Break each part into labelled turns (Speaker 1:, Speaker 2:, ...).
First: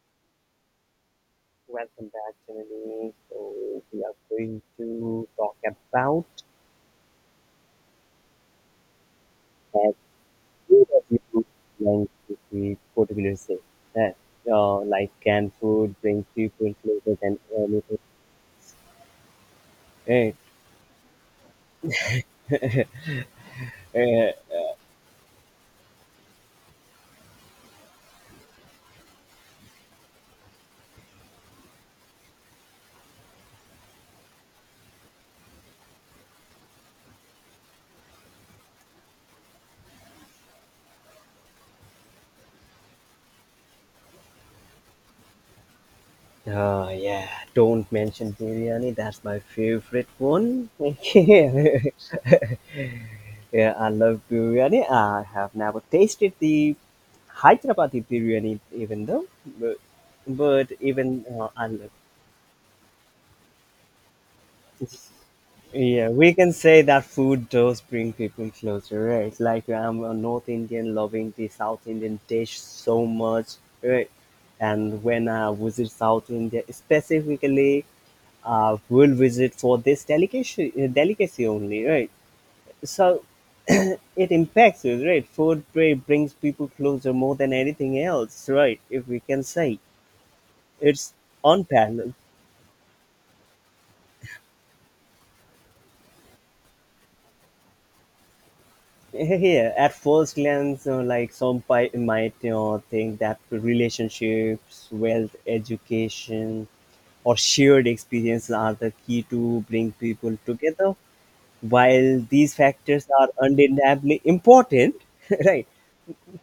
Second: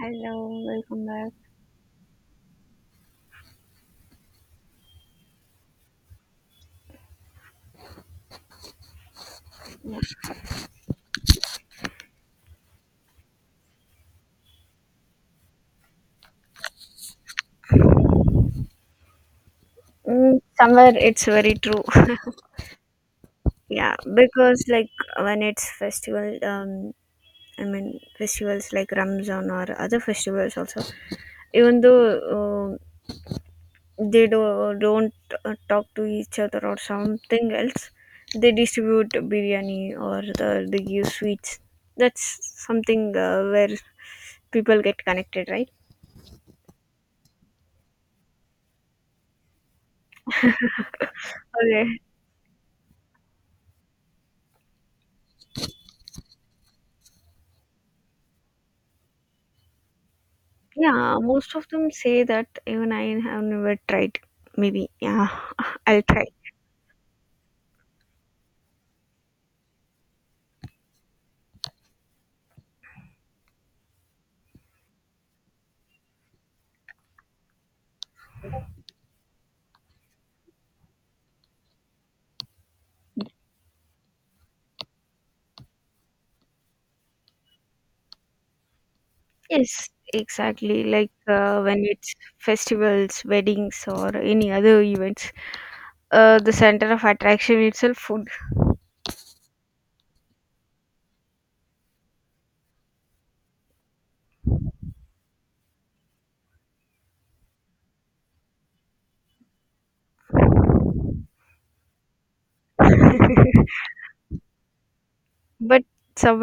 Speaker 1: Hello, welcome back.
Speaker 2: Welcome back, Gemini. So, we are going to talk about as KW belongs to the particular say that like canned food brings people closer than anything. Hey,
Speaker 1: Mm, somewhere it's very true. Yeah,
Speaker 2: eh,
Speaker 1: because like when it's festival, I mean festivals like Ramzan or other festivals also. Even though uh, they don't talk to each other or something else, they distribute biryani they give sweets. That's something where people get connected, right?
Speaker 2: yeah, don't mention biryani. That's my favorite one. Yeah,
Speaker 1: Okay.
Speaker 2: I love biryani. I have never tasted the Hyderabadi biryani, even though, but, but
Speaker 1: Yeah,
Speaker 2: even
Speaker 1: most
Speaker 2: I
Speaker 1: of
Speaker 2: love.
Speaker 1: them say that even I have never tried. Maybe, yeah, I'll
Speaker 2: Yeah,
Speaker 1: try.
Speaker 2: we can say that food does bring people closer, right? Like I'm a North Indian loving the South Indian dish so much, right? And when I visit South India, specifically, I will visit for this delicacy, delicacy only, right? So it impacts us, right? Food brings people closer more than anything else, right? If we can say
Speaker 1: Yes, exactly. Like
Speaker 2: it's
Speaker 1: when
Speaker 2: unparalleled.
Speaker 1: it's festivals, weddings, or any other events, the center of attraction itself food.
Speaker 2: Yeah, at first glance, like some might, you know, think that relationships, wealth, education, or shared experiences are the key to bring people together. While these factors are undeniably important, right?
Speaker 1: But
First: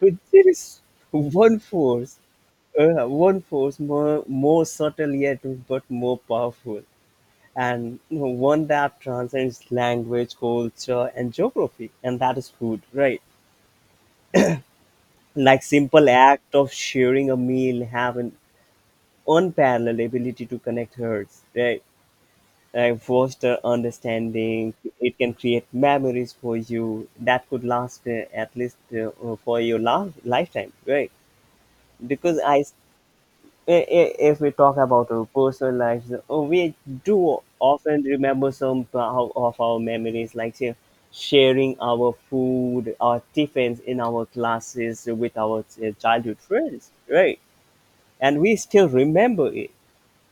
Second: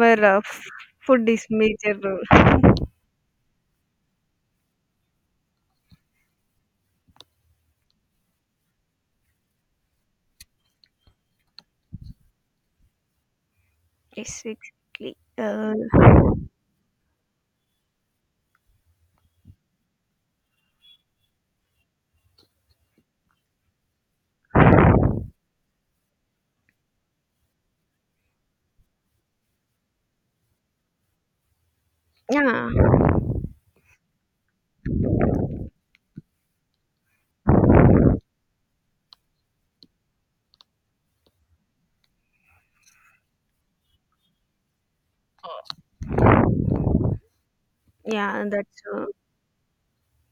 Speaker 2: But there is
Speaker 1: food is
Speaker 2: one
Speaker 1: major
Speaker 2: force,
Speaker 1: role.
Speaker 2: one force more subtle yet but more powerful, and, you know, one that transcends language, culture, and geography, and that is food, right?
Speaker 1: Yes, exactly.
Speaker 2: Like simple act of sharing a meal have an unparalleled ability to connect hearts, right? Like foster understanding. It can create memories for you that could last at least for your lifetime, right? Because
Speaker 1: Yeah,
Speaker 2: if we talk about our personal lives, we do often remember some of our memories, like, say, sharing our food, our tiffins in our classes with our childhood friends, right? And
Speaker 1: yeah,
Speaker 2: we
Speaker 1: that's
Speaker 2: still remember it,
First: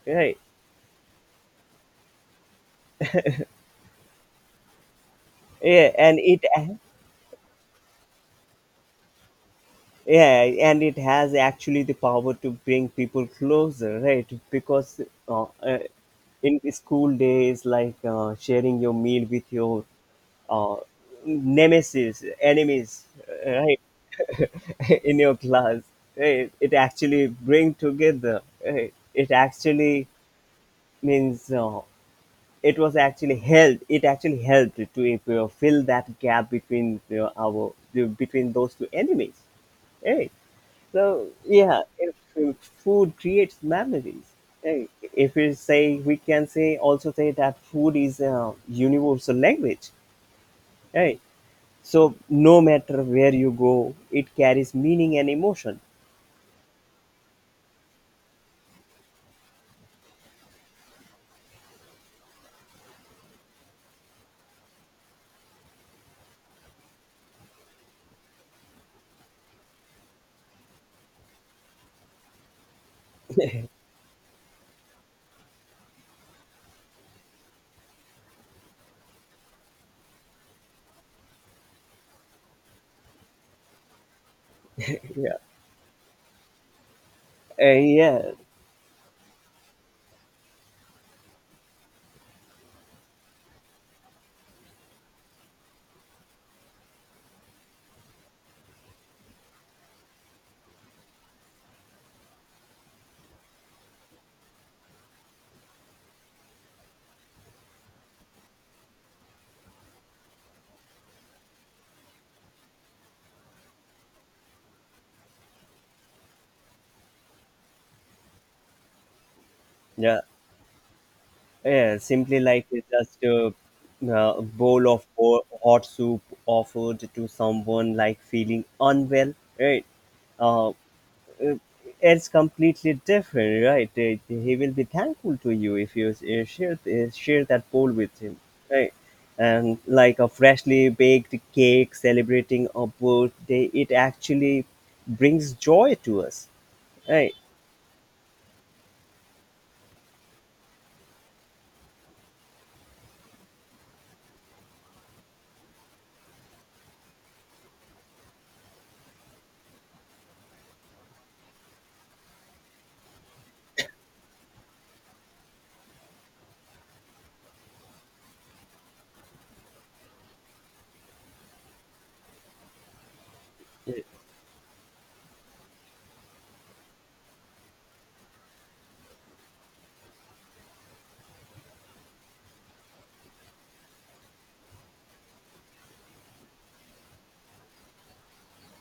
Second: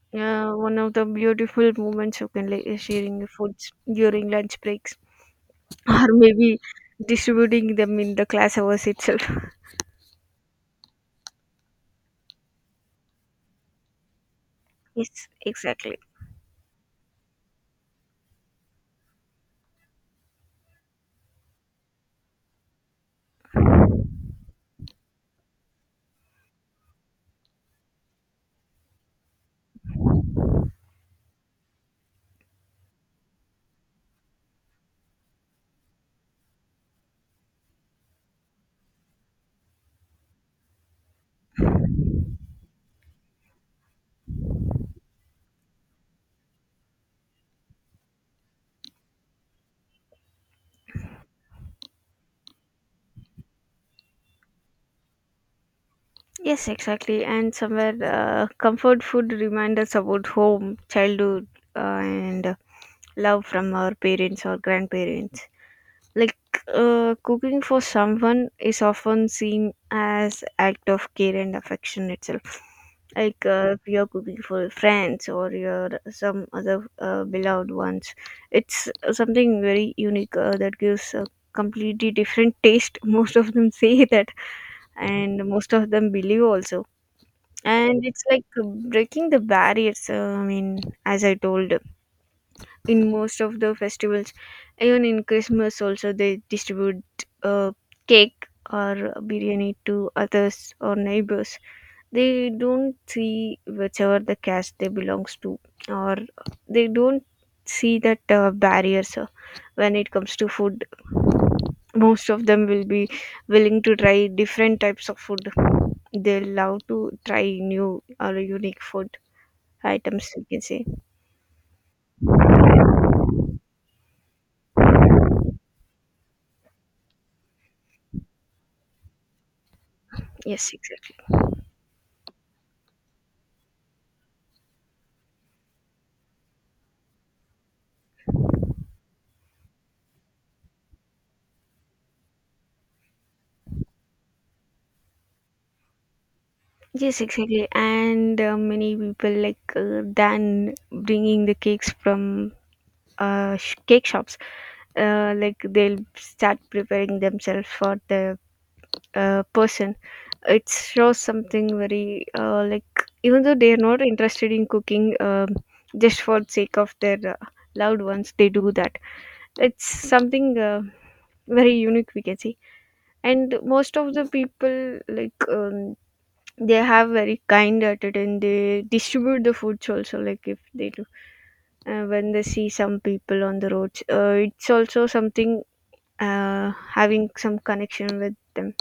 Speaker 2: right.
Speaker 1: One of the beautiful moments you can like sharing your foods during lunch breaks.
Speaker 2: Yeah,
Speaker 1: Or
Speaker 2: and it,
Speaker 1: maybe distributing them in the class hours itself.
Speaker 2: yeah, and it has actually the power to bring people closer, right? Because
Speaker 1: Yes,
Speaker 2: uh, uh,
Speaker 1: exactly.
Speaker 2: in the school days, like, sharing your meal with your uh, nemesis enemies, right, in your class, right? It actually bring together, right? It actually means, it was actually helped, it actually helped to, you know, fill that gap between, you know, our, between those two enemies. Hey. So yeah, if uh, food creates memories. Hey, if we say, we can say also say that food is a universal language. Hey, so no matter where you go, it carries meaning and emotion.
Speaker 1: Yes, exactly. And somewhere, comfort food reminders about home, childhood, and love from our parents or grandparents. Like cooking for someone is often seen as act of care and affection itself. Like if you're cooking for your friends or your some other beloved ones, it's something very unique that gives a completely different taste. Most of them say that,
Speaker 2: Yeah.
Speaker 1: and most of them believe also. And it's
Speaker 2: Yeah.
Speaker 1: like breaking the barriers, I mean, as I told, in most of the festivals, even in Christmas also, they distribute uh, cake or biryani to others or neighbors. They don't see whichever the caste they belongs to, or they don't see that barriers. When it comes to food, most of them will be willing to try different types of food. They love to try new or unique food
Speaker 2: Yeah.
Speaker 1: items, you can say.
Speaker 2: Yeah, simply like it's just bowl of hot soup offered to someone like feeling unwell, right? Uh,
Speaker 1: Yes, exactly.
Speaker 2: uh, it's completely different, right? He will be thankful to you if you share that bowl with him, right? And like a freshly baked cake celebrating a birthday, it actually brings joy to us,
Speaker 1: Yes,
Speaker 2: right?
Speaker 1: exactly. And many people like, than bringing the cakes from cake shops, like they'll start preparing themselves for the person. It shows something very like, even though they are not interested in cooking, just for the sake of their loved ones, they do that. It's something very unique, we can see. And most of the people like, they have very kind attitude, and they distribute the foods also. Like if they do, when they see some people on the roads, it's also something having some connection with them.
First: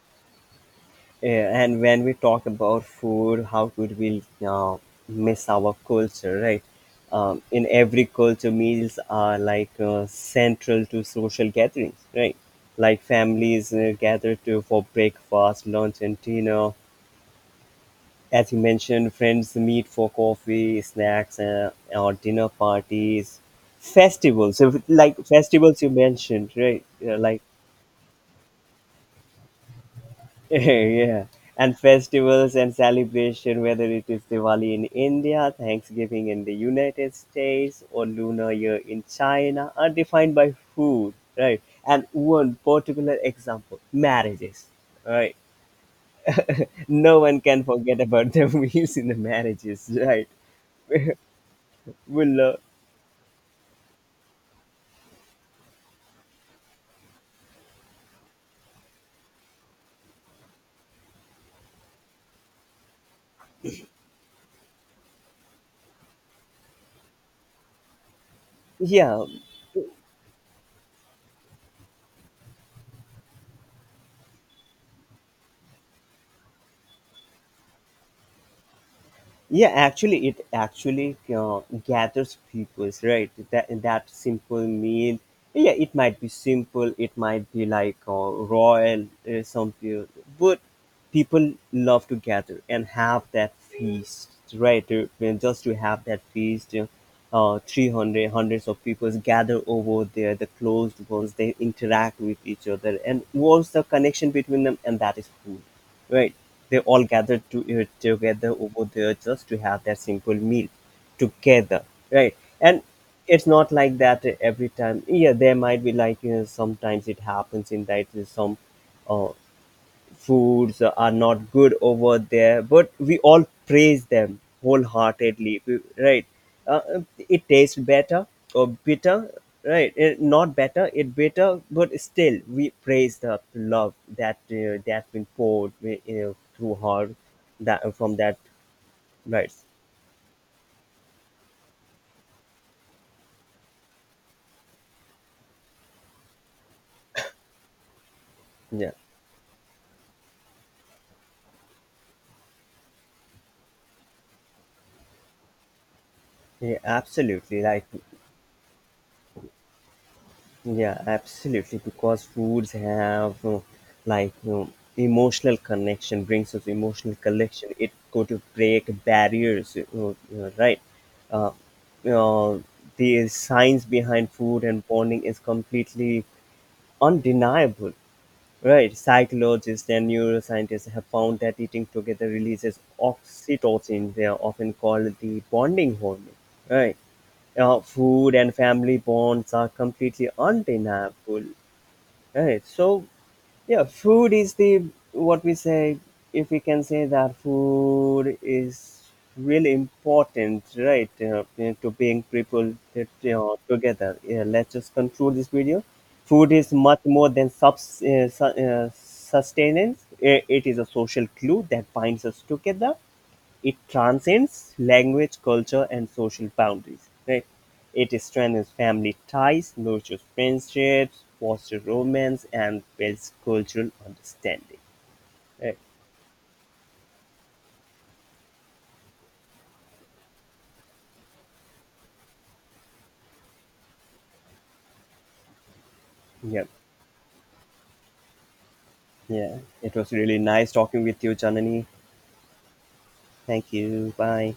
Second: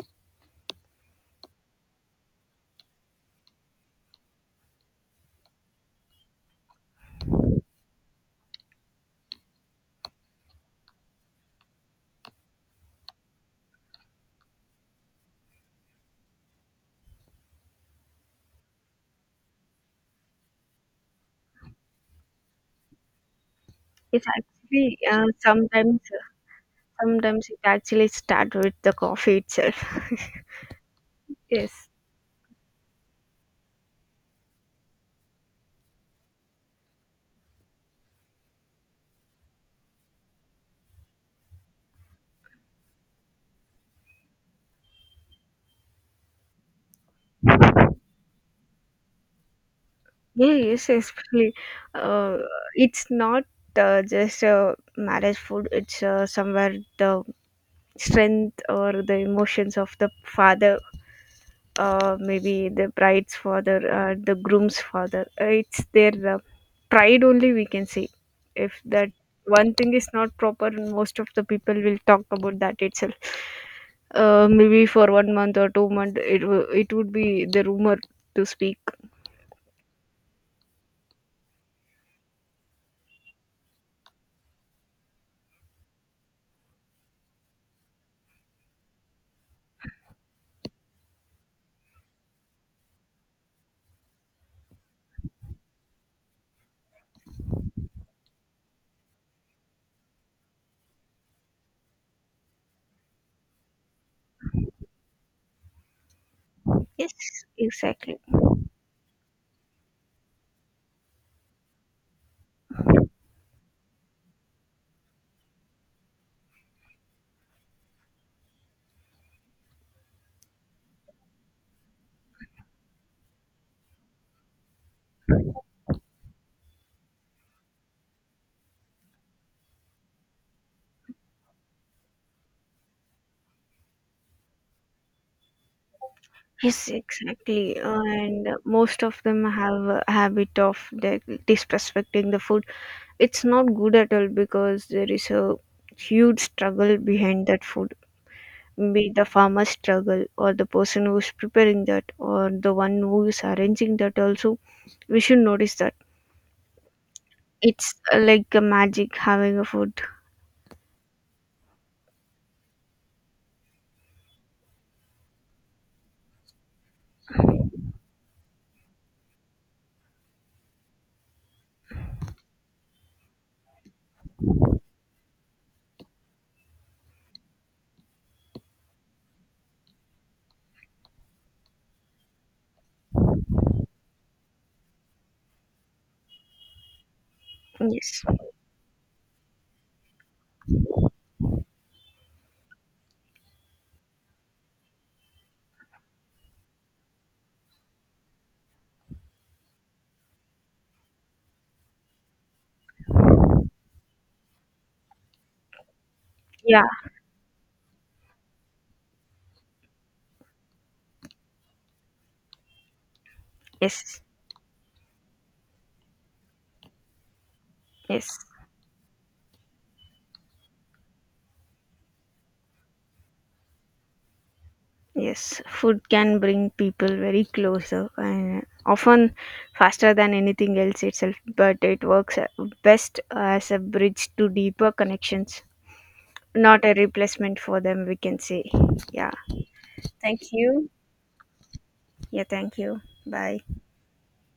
Speaker 2: Yeah, and when we talk about food, how could we miss our culture, right? In every culture, meals are like central to social gatherings, right? Like families gather to for breakfast, lunch, and dinner. As you mentioned, friends meet for coffee, snacks, or dinner parties,
Speaker 1: It's
Speaker 2: festivals. So,
Speaker 1: actually
Speaker 2: like
Speaker 1: uh,
Speaker 2: festivals you
Speaker 1: sometimes
Speaker 2: mentioned, right? Yeah, like
Speaker 1: Sometimes it actually start with the coffee itself.
Speaker 2: yeah, and
Speaker 1: Yes.
Speaker 2: festivals and celebration, whether it is Diwali in India, Thanksgiving in the United States, or Lunar Year in China, are defined by food, right? And one particular example, marriages, right? No one can forget about the meals in the marriages, right?
Speaker 1: Yeah, yes, especially, uh,
Speaker 2: Well,
Speaker 1: it's not just a marriage food. It's, somewhere the strength or the emotions of the father, maybe the bride's father, the groom's father. It's their pride only, we can say. If that
Speaker 2: yeah.
Speaker 1: one thing is not proper, most of the people will talk about that itself. Maybe for 1 month or two months, it would be the rumor to speak.
Speaker 2: Yeah, actually it actually gathers people's right, that simple meal. Yeah, it might be simple, it might be like, royal, some people, but people love to gather and have that feast, right? And just to have that feast, 300 hundreds of people gather over there, the closed ones, they interact with each other, and what's the connection between them? And that is food, right? They all
Speaker 1: Yes,
Speaker 2: gathered to
Speaker 1: exactly.
Speaker 2: together over there just to have that simple meal together, right? And it's not like that every time. Yeah, there might be like, you know, sometimes it happens in that, some uh, foods are not good over there, but we all praise them wholeheartedly, right. Uh, it tastes better or bitter, right, not better it bitter, but still we praise the love that that been poured you through
Speaker 1: Yes,
Speaker 2: her,
Speaker 1: exactly.
Speaker 2: that from that,
Speaker 1: And most of them
Speaker 2: right.
Speaker 1: have a habit of disrespecting the food. It's not good at all because there is a huge struggle behind that food,
Speaker 2: Yeah,
Speaker 1: be it the farmer's struggle, or the person who's preparing that, or the one who is arranging that also. We should notice that.
Speaker 2: yeah, absolutely right.
Speaker 1: It's like a magic having a food.
Speaker 2: Yeah, absolutely. Because foods have, emotional connection, brings us emotional connection. It go to break barriers, you know, right? Uh, you know, the science behind food and bonding is completely undeniable. Right. Psychologists and neuroscientists have found that eating together releases oxytocin, they are often called the bonding hormone. Right.
Speaker 1: Yes.
Speaker 2: Food and family bonds are completely undeniable. Right. So, yeah, food is the what we say. If we can say that food is really important, right, you know, to bring people, you know, together. Yeah, let's just conclude this video. Food is
Speaker 1: Yeah.
Speaker 2: much more than sustenance. It is a social glue that binds us together. It
Speaker 1: Yes.
Speaker 2: transcends language, culture, and social boundaries. Right? It
Speaker 1: Yes.
Speaker 2: strengthens family ties, nurtures friendships, fosters romance, and builds cultural understanding.
Speaker 1: Yes,
Speaker 2: Right?
Speaker 1: food can bring people very closer and often faster than anything else itself, but it works best as a bridge to deeper connections,
Speaker 2: Yeah,
Speaker 1: not a replacement for them, we can say. Yeah,
Speaker 2: yeah. It was really
Speaker 1: thank
Speaker 2: nice
Speaker 1: you.
Speaker 2: talking with you, Janani.
Speaker 1: Yeah, thank you. Bye.
Speaker 2: Thank you. Bye.